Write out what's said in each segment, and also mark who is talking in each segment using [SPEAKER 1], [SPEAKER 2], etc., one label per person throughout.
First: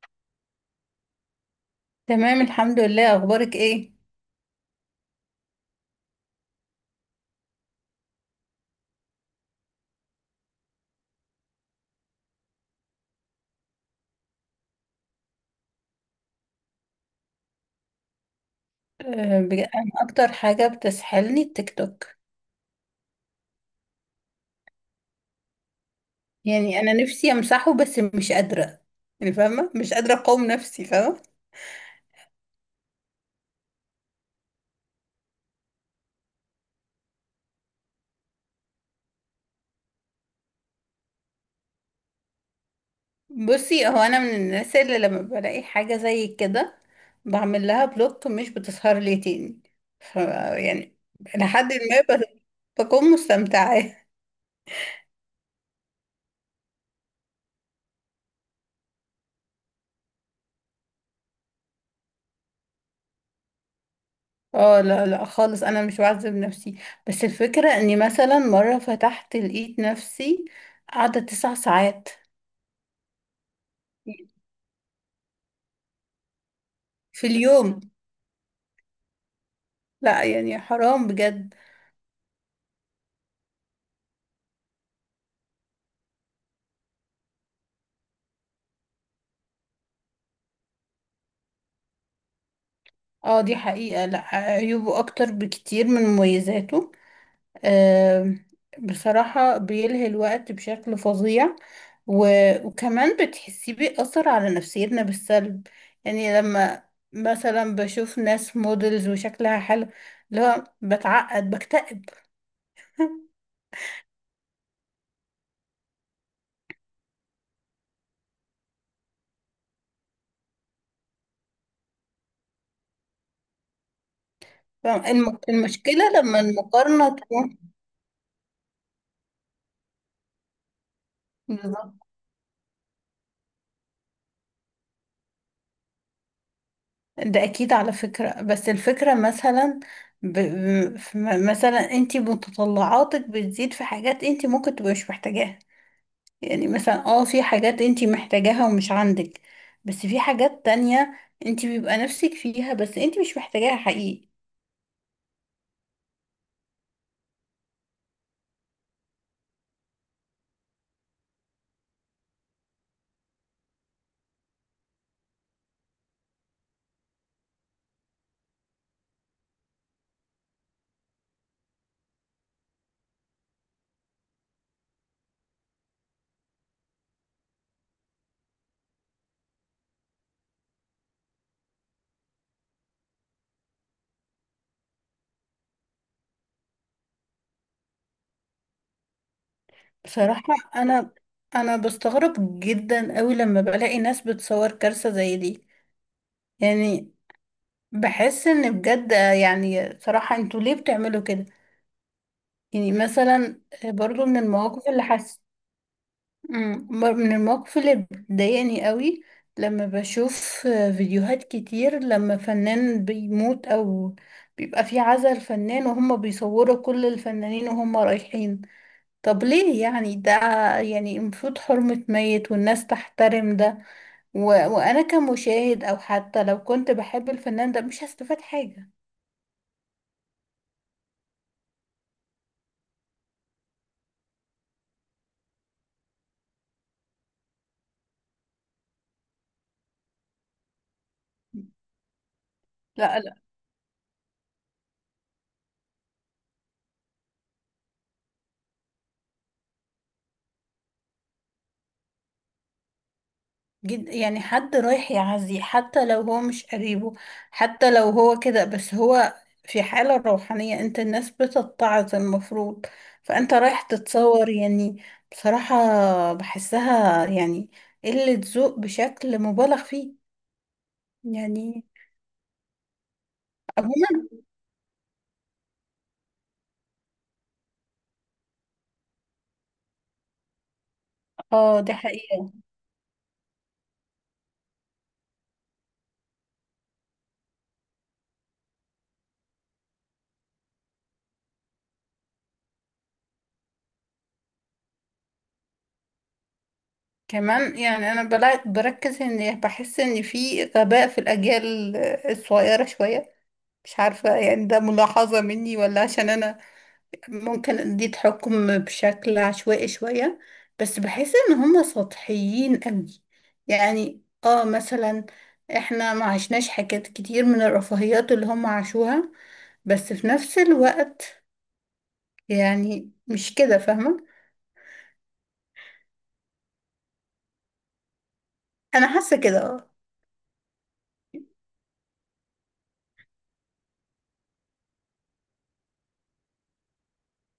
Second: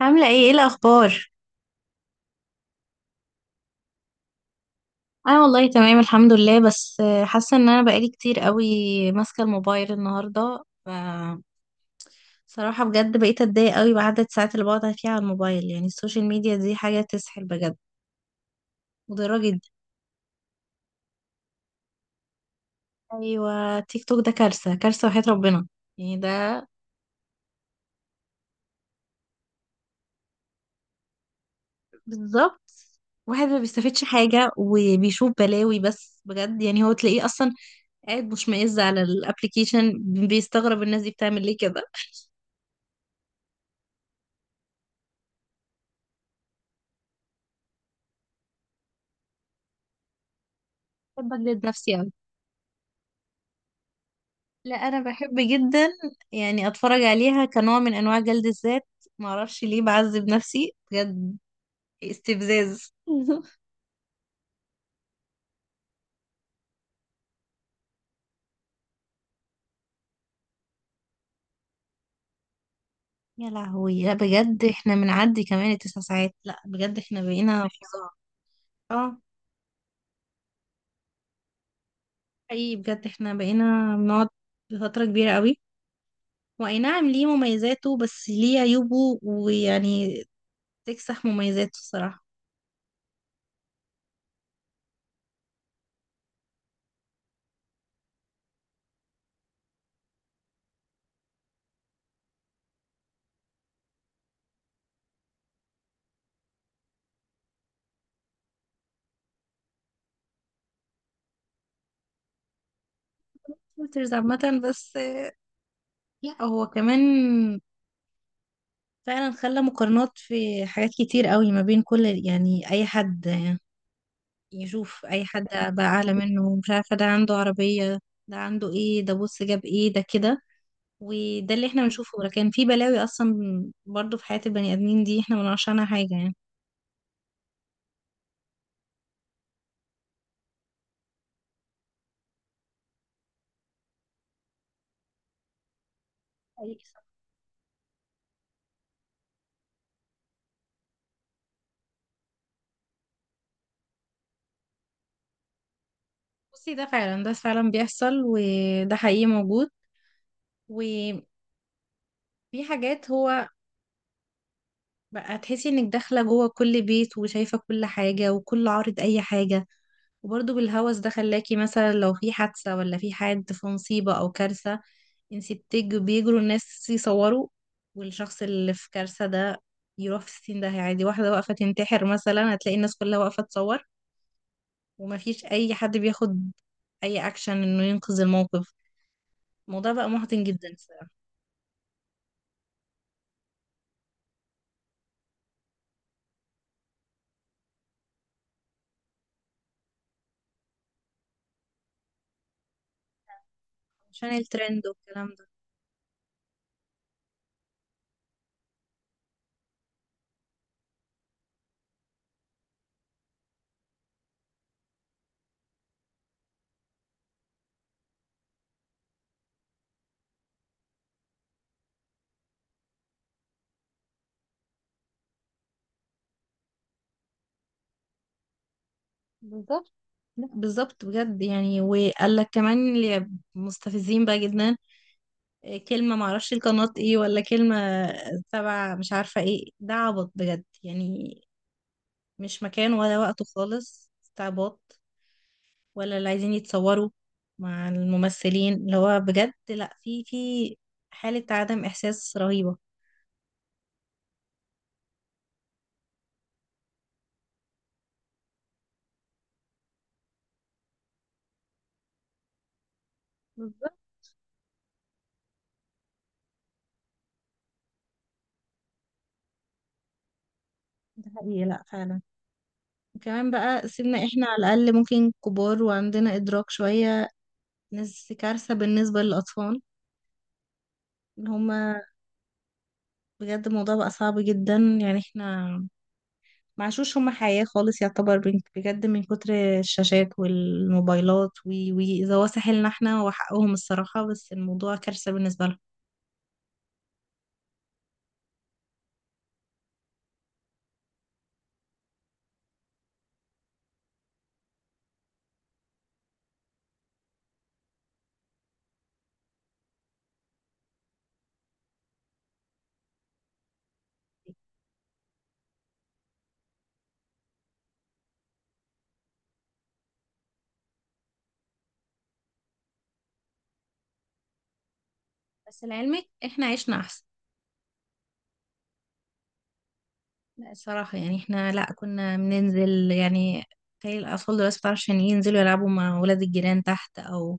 [SPEAKER 1] عاملة ايه الأخبار؟
[SPEAKER 2] تمام، الحمد لله. اخبارك ايه؟
[SPEAKER 1] أنا والله تمام الحمد لله. بس حاسة إن أنا بقالي كتير قوي ماسكة الموبايل النهاردة صراحة بجد بقيت أتضايق قوي بعدد الساعات اللي بقعد فيها على الموبايل. يعني السوشيال ميديا دي حاجة تسحل بجد، مضرة
[SPEAKER 2] أه،
[SPEAKER 1] جدا.
[SPEAKER 2] انا اكتر حاجه بتسحلني التيك توك.
[SPEAKER 1] أيوة، تيك توك ده كارثة كارثة وحياة ربنا. يعني ده
[SPEAKER 2] يعني انا نفسي امسحه، بس مش قادره. يعني فاهمه، مش قادره اقاوم نفسي، فاهمه.
[SPEAKER 1] بالظبط، واحد ما بيستفادش حاجة وبيشوف بلاوي بس. بجد يعني هو تلاقيه أصلا قاعد مشمئز على الابليكيشن، بيستغرب الناس دي بتعمل ليه كده.
[SPEAKER 2] بصي، هو انا من الناس اللي لما بلاقي حاجه زي كده بعمل لها بلوك، مش بتسهر لي تاني. ف يعني
[SPEAKER 1] بحب أجلد
[SPEAKER 2] لحد
[SPEAKER 1] نفسي أوي.
[SPEAKER 2] ما بكون مستمتعه.
[SPEAKER 1] لا انا بحب جدا يعني اتفرج عليها كنوع من انواع جلد الذات. معرفش ليه بعذب نفسي بجد، استفزاز.
[SPEAKER 2] اه، لا لا خالص، انا مش بعذب نفسي. بس الفكره اني مثلا مره فتحت لقيت نفسي قاعده 9 ساعات
[SPEAKER 1] يا لهوي، لا بجد احنا بنعدي كمان التسع ساعات، لا بجد احنا
[SPEAKER 2] في
[SPEAKER 1] بقينا
[SPEAKER 2] اليوم.
[SPEAKER 1] فظاع. اه،
[SPEAKER 2] لا، يعني حرام بجد.
[SPEAKER 1] اي بجد احنا بقينا بنقعد فترة كبيرة قوي. واي نعم، ليه مميزاته بس ليه عيوبه، ويعني تكسح مميزاته الصراحة.
[SPEAKER 2] اه، دي حقيقة. لا، عيوبه اكتر بكتير من مميزاته. آم، بصراحة بيلهي الوقت بشكل فظيع. وكمان بتحسيه بيأثر على نفسيتنا بالسلب. يعني لما مثلا بشوف ناس موديلز وشكلها حلو، اللي هو بتعقد بكتئب.
[SPEAKER 1] فلترز عامة بس. لا هو كمان فعلا خلى مقارنات في حاجات كتير قوي ما بين كل، يعني اي حد يشوف اي حد بقى
[SPEAKER 2] المشكلة
[SPEAKER 1] اعلى
[SPEAKER 2] لما
[SPEAKER 1] منه. مش عارفه ده
[SPEAKER 2] المقارنة
[SPEAKER 1] عنده
[SPEAKER 2] تكون
[SPEAKER 1] عربيه، ده عنده ايه، ده بص جاب ايه ده كده. وده اللي احنا
[SPEAKER 2] بالظبط.
[SPEAKER 1] بنشوفه، لكن في بلاوي اصلا برضو في حياه البني ادمين دي احنا ما نعرفش عنها حاجه يعني.
[SPEAKER 2] ده اكيد على فكرة، بس الفكرة مثلا، ب... ب- ف- مثلا انت متطلعاتك بتزيد في حاجات انت ممكن تبقى مش محتاجاها. يعني
[SPEAKER 1] حقيقي صح.
[SPEAKER 2] مثلا، في حاجات انت محتاجاها ومش عندك. بس في حاجات تانية انت بيبقى نفسك فيها، بس انت مش محتاجاها حقيقي.
[SPEAKER 1] بصي، ده فعلا بيحصل، وده حقيقي موجود. وفي حاجات هو بقى تحسي انك داخلة جوه كل بيت، وشايفة كل حاجة وكل عارض اي حاجة. وبرضه بالهوس ده خلاكي مثلا لو في حادثة، ولا في حد في مصيبة او كارثة، انتي بيجروا الناس يصوروا، والشخص اللي في كارثة ده يروح في السين ده عادي. واحدة واقفة تنتحر مثلا، هتلاقي الناس كلها واقفة تصور، ومفيش اي حد بياخد اي اكشن انه ينقذ الموقف. الموضوع بقى
[SPEAKER 2] بصراحة،
[SPEAKER 1] محزن جدا الصراحة.
[SPEAKER 2] انا انا بستغرب جدا قوي لما بلاقي ناس بتصور كارثة زي دي. يعني بحس ان بجد، يعني صراحة انتوا ليه بتعملوا كده؟ يعني مثلا برضو
[SPEAKER 1] عشان
[SPEAKER 2] من
[SPEAKER 1] الترند
[SPEAKER 2] المواقف اللي
[SPEAKER 1] والكلام
[SPEAKER 2] حسيت،
[SPEAKER 1] ده.
[SPEAKER 2] من المواقف اللي بتضايقني قوي. لما بشوف فيديوهات كتير لما فنان بيموت او بيبقى في عزا الفنان، وهم بيصوروا كل الفنانين وهم رايحين. طب ليه يعني ده؟ يعني المفروض حرمة ميت والناس تحترم ده. وانا كمشاهد او حتى لو كنت بحب الفنان ده مش هستفاد حاجة.
[SPEAKER 1] بالظبط، لا بالظبط بجد يعني، وقال لك كمان اللي مستفزين بقى جدا، إيه كلمة معرفش القناة ايه ولا كلمة تبع مش عارفة ايه. ده عبط بجد يعني، مش مكان ولا
[SPEAKER 2] لا،
[SPEAKER 1] وقته خالص، استعباط. ولا اللي عايزين يتصوروا مع الممثلين، اللي هو بجد لا في حالة عدم إحساس رهيبة.
[SPEAKER 2] جد يعني حد رايح يعزي حتى لو هو مش قريبه. حتى لو هو كده، بس هو في حالة روحانية، انت الناس بتتعظ المفروض. فانت رايح
[SPEAKER 1] بالظبط،
[SPEAKER 2] تتصور، يعني؟ بصراحة بحسها يعني قلة ذوق بشكل مبالغ فيه.
[SPEAKER 1] ده حقيقي لا
[SPEAKER 2] يعني،
[SPEAKER 1] فعلا. وكمان بقى سيبنا
[SPEAKER 2] عموما
[SPEAKER 1] احنا على الأقل ممكن كبار وعندنا إدراك شوية ناس، كارثة بالنسبة للأطفال ان
[SPEAKER 2] اه دي
[SPEAKER 1] هما.
[SPEAKER 2] حقيقة.
[SPEAKER 1] بجد الموضوع بقى صعب جدا يعني. احنا معشوش هما حياة خالص، يعتبر بجد من كتر الشاشات والموبايلات وي إذا هو ساحلنا احنا، وحقهم الصراحة. بس الموضوع كارثة بالنسبة لهم.
[SPEAKER 2] كمان يعني انا بركز ان بحس ان في غباء في الاجيال الصغيرة شوية. مش عارفة، يعني ده ملاحظة مني، ولا عشان انا ممكن دي تحكم بشكل عشوائي شوية. بس بحس ان هم سطحيين قوي. يعني، مثلا احنا ما عشناش حاجات كتير من الرفاهيات اللي هم عاشوها. بس في نفس الوقت، يعني مش كده، فاهمة.
[SPEAKER 1] بس لعلمك احنا عشنا أحسن.
[SPEAKER 2] انا حاسة كده، اه.
[SPEAKER 1] لا الصراحة يعني احنا، لا كنا بننزل يعني. تخيل الأطفال دلوقتي مبتعرفش عشان ينزلوا يلعبوا مع ولاد الجيران تحت، أو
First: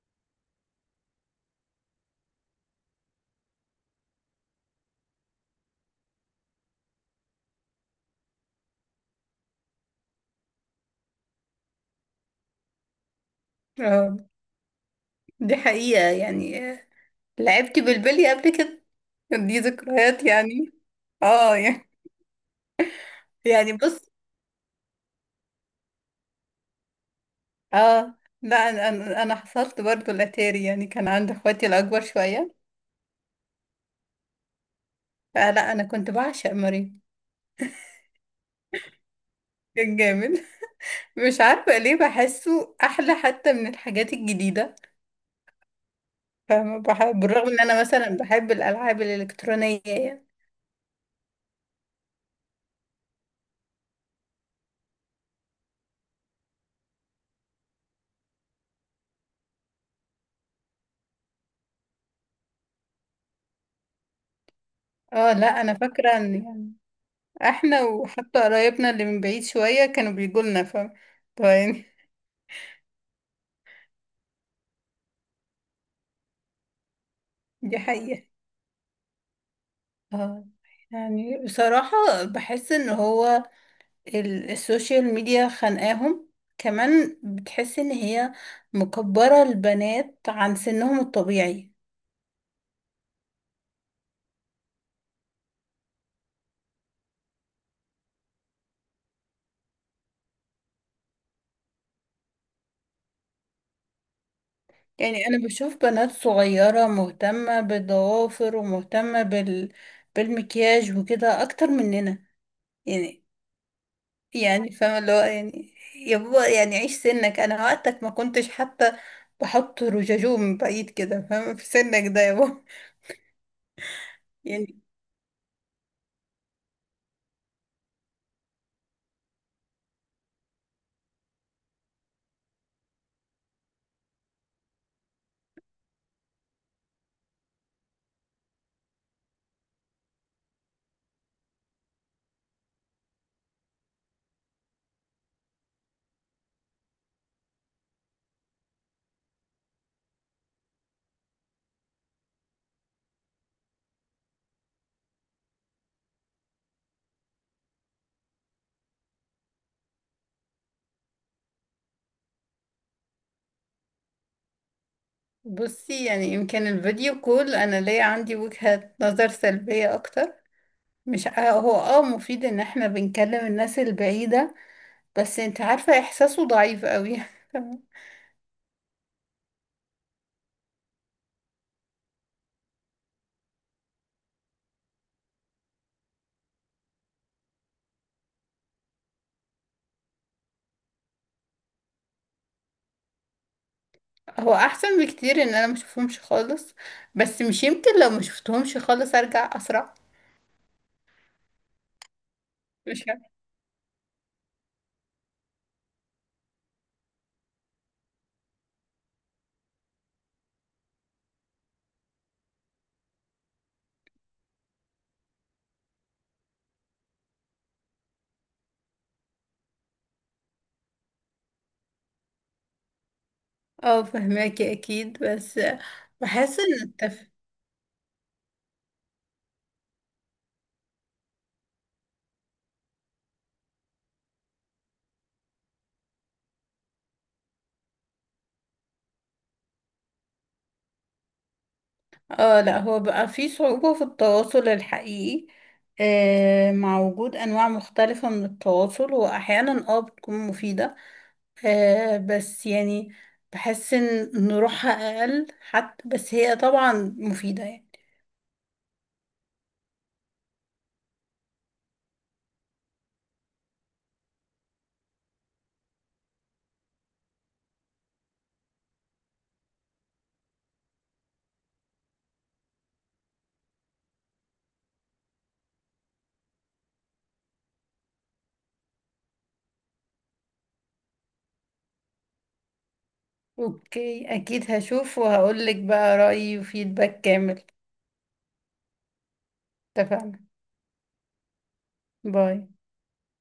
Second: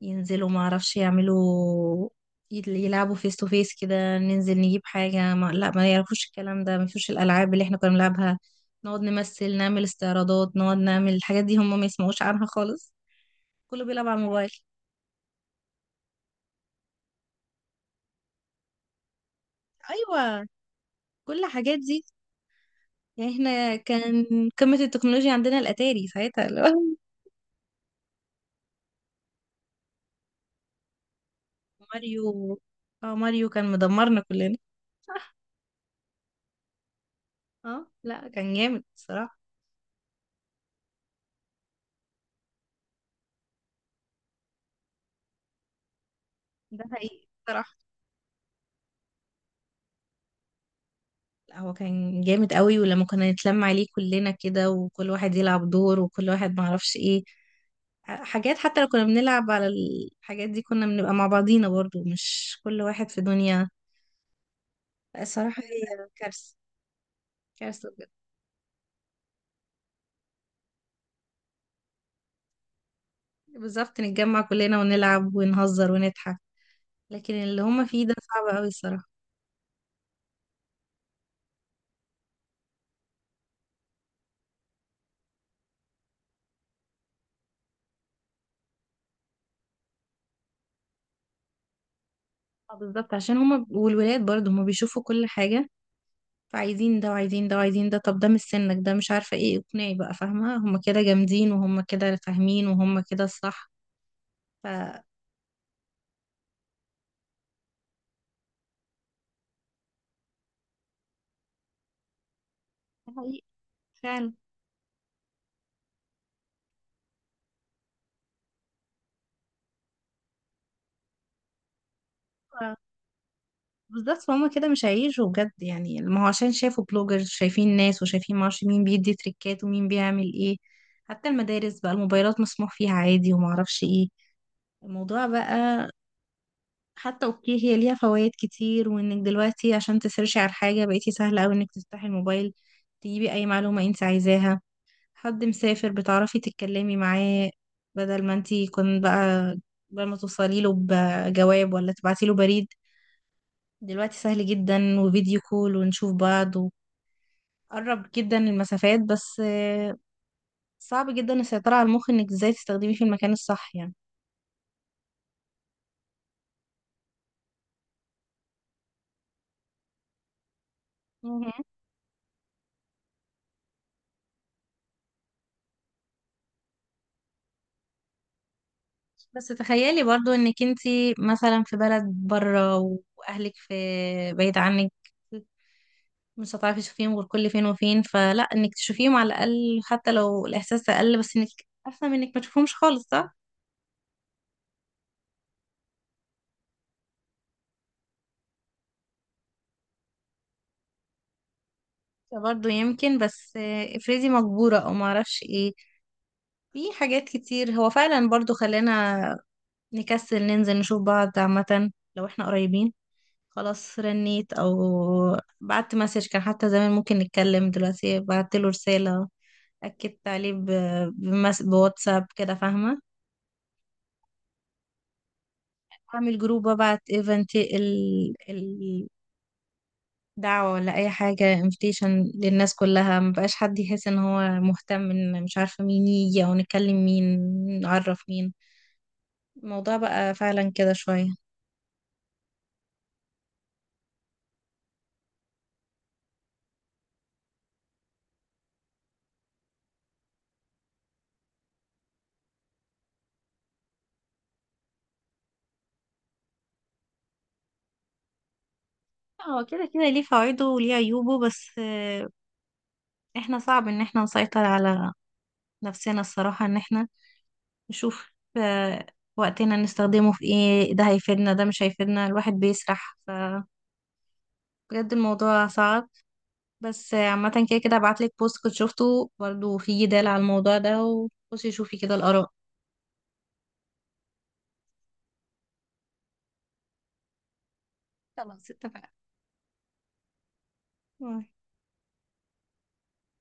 [SPEAKER 1] ينزلوا معرفش يعملوا، يلعبوا فيس تو فيس كده، ننزل نجيب حاجة، ما لا ما يعرفوش الكلام ده. ما فيش الألعاب اللي احنا كنا بنلعبها، نقعد نمثل، نعمل استعراضات، نقعد نعمل الحاجات دي. هم ما يسمعوش عنها خالص، كله بيلعب
[SPEAKER 2] آه،
[SPEAKER 1] على الموبايل.
[SPEAKER 2] دي حقيقة. يعني، لعبت بالبلي قبل كده. دي ذكريات
[SPEAKER 1] أيوة،
[SPEAKER 2] يعني.
[SPEAKER 1] كل
[SPEAKER 2] اه،
[SPEAKER 1] الحاجات
[SPEAKER 2] يعني.
[SPEAKER 1] دي. يعني
[SPEAKER 2] يعني
[SPEAKER 1] احنا
[SPEAKER 2] بص.
[SPEAKER 1] كان قمة التكنولوجيا عندنا الأتاري ساعتها.
[SPEAKER 2] اه، لا، انا انا أنا حصلت برضو الاتاري، يعني كان عند اخواتي الاكبر
[SPEAKER 1] ماريو،
[SPEAKER 2] شوية.
[SPEAKER 1] اه ماريو كان مدمرنا كلنا.
[SPEAKER 2] فلا، انا كنت بعشق ماريو.
[SPEAKER 1] اه لا، كان جامد الصراحة.
[SPEAKER 2] كان جامد. مش عارفه ليه بحسه احلى حتى من الحاجات الجديده. فاهمه،
[SPEAKER 1] ده
[SPEAKER 2] بحب
[SPEAKER 1] حقيقي
[SPEAKER 2] بالرغم ان
[SPEAKER 1] الصراحة.
[SPEAKER 2] انا مثلا بحب الالعاب الالكترونيه يعني.
[SPEAKER 1] لا هو كان جامد قوي، ولما كنا نتلم عليه كلنا كده، وكل واحد يلعب دور، وكل واحد معرفش ايه حاجات. حتى لو كنا بنلعب على الحاجات دي، كنا بنبقى مع بعضينا برضو، مش كل واحد في دنيا. لا،
[SPEAKER 2] اه، لا،
[SPEAKER 1] الصراحة
[SPEAKER 2] انا
[SPEAKER 1] هي
[SPEAKER 2] فاكره ان
[SPEAKER 1] كارثة،
[SPEAKER 2] يعني احنا
[SPEAKER 1] كارثة بجد.
[SPEAKER 2] وحتى قرايبنا اللي من بعيد شويه كانوا بيجوا لنا، فاهمه. طيب، يعني.
[SPEAKER 1] بالظبط، نتجمع كلنا ونلعب ونهزر ونضحك، لكن اللي
[SPEAKER 2] دي
[SPEAKER 1] هما فيه ده
[SPEAKER 2] حقيقه.
[SPEAKER 1] صعب قوي الصراحة.
[SPEAKER 2] اه، يعني بصراحه بحس ان هو السوشيال ميديا خانقاهم. كمان بتحس ان هي مكبره البنات عن سنهم الطبيعي.
[SPEAKER 1] آه بالظبط، عشان هما والولاد برضو هما بيشوفوا كل حاجة، فعايزين ده وعايزين ده وعايزين ده. طب ده مش سنك، ده مش عارفة ايه، اقنعي بقى فاهمة. هما كده جامدين وهما كده فاهمين وهما كده الصح. ف ده
[SPEAKER 2] يعني انا بشوف بنات صغيرة مهتمة بالضوافر ومهتمة بالمكياج وكده اكتر مننا، يعني.
[SPEAKER 1] حقيقي فعلا.
[SPEAKER 2] يعني فاهمة، اللي هو يعني يا بابا يعني عيش سنك، انا وقتك ما كنتش حتى بحط رجاجوم من بعيد كده، فاهمة، في سنك ده يا بابا.
[SPEAKER 1] ف- بالظبط، فهم كده
[SPEAKER 2] يعني
[SPEAKER 1] مش هيعيشوا بجد يعني. ما هو عشان شافوا بلوجرز، شايفين ناس وشايفين معرفش مين بيدي تريكات ومين بيعمل ايه. حتى المدارس بقى الموبايلات مسموح فيها عادي ومعرفش ايه، الموضوع بقى. حتى اوكي، هي ليها فوائد كتير، وانك دلوقتي عشان تسيرشي على حاجة بقيتي سهلة اوي انك تفتحي الموبايل، تجيبي اي معلومة انت عايزاها. حد مسافر بتعرفي تتكلمي معاه، بدل ما انتي كنت بقى، بدل ما توصلي له بجواب ولا تبعتي له بريد، دلوقتي سهل جدا، وفيديو كول ونشوف بعض، وقرب جدا المسافات. بس صعب جدا السيطرة على المخ انك ازاي تستخدميه في المكان الصح
[SPEAKER 2] بصي، يعني يمكن الفيديو كول انا ليا عندي وجهة نظر سلبية اكتر. مش
[SPEAKER 1] يعني.
[SPEAKER 2] هو مفيد ان احنا بنكلم الناس البعيدة، بس انت عارفة احساسه ضعيف قوي.
[SPEAKER 1] بس تخيلي برضو انك انتي مثلا في بلد بره، واهلك في بعيد عنك، مش هتعرفي تشوفيهم غير كل فين وفين. فلا انك تشوفيهم على الاقل، حتى لو الاحساس اقل، بس انك احسن من انك ما تشوفهمش خالص، صح؟
[SPEAKER 2] هو احسن بكتير ان انا ما اشوفهمش خالص. بس مش يمكن لو ما شفتهمش خالص ارجع اسرع؟
[SPEAKER 1] برضه
[SPEAKER 2] مش
[SPEAKER 1] يمكن.
[SPEAKER 2] عارفة.
[SPEAKER 1] بس افرضي مجبورة، او ما اعرفش ايه. في حاجات كتير هو فعلا برضه خلانا نكسل ننزل نشوف بعض عامة. لو احنا قريبين، خلاص رنيت، او بعت مسج. كان حتى زمان ممكن نتكلم، دلوقتي بعت له رسالة، اكدت عليه بواتساب كده فاهمه.
[SPEAKER 2] اه، فهماكي اكيد، بس
[SPEAKER 1] اعمل
[SPEAKER 2] بحس
[SPEAKER 1] جروب
[SPEAKER 2] ان
[SPEAKER 1] وابعت ايفنت، دعوة، ولا اي حاجة، انفيتيشن للناس كلها. مبقاش حد يحس ان هو مهتم ان مش عارفة مين يجي، او نكلم مين، نعرف مين. الموضوع بقى فعلا كده شوية.
[SPEAKER 2] اه، لا، هو بقى في صعوبة في التواصل الحقيقي. مع وجود انواع مختلفة من التواصل، واحيانا بتكون مفيدة. بس يعني بحس ان روحها اقل حتى، بس هي طبعا مفيدة يعني.
[SPEAKER 1] هو كده كده ليه فوائده وليه عيوبه. بس احنا صعب ان احنا نسيطر على نفسنا الصراحة، ان احنا نشوف آه، وقتنا نستخدمه في ايه، ده هيفيدنا ده مش هيفيدنا. الواحد بيسرح بجد، الموضوع صعب. بس عامة كده كده هبعتلك بوست كنت شفته برضو، في جدال على الموضوع ده، وخشي شوفي كده الآراء.
[SPEAKER 2] اوكي، اكيد هشوف وهقولك بقى رأيي وفيدباك كامل.
[SPEAKER 1] خلاص اتفقنا.
[SPEAKER 2] اتفقنا.
[SPEAKER 1] باي.
[SPEAKER 2] باي.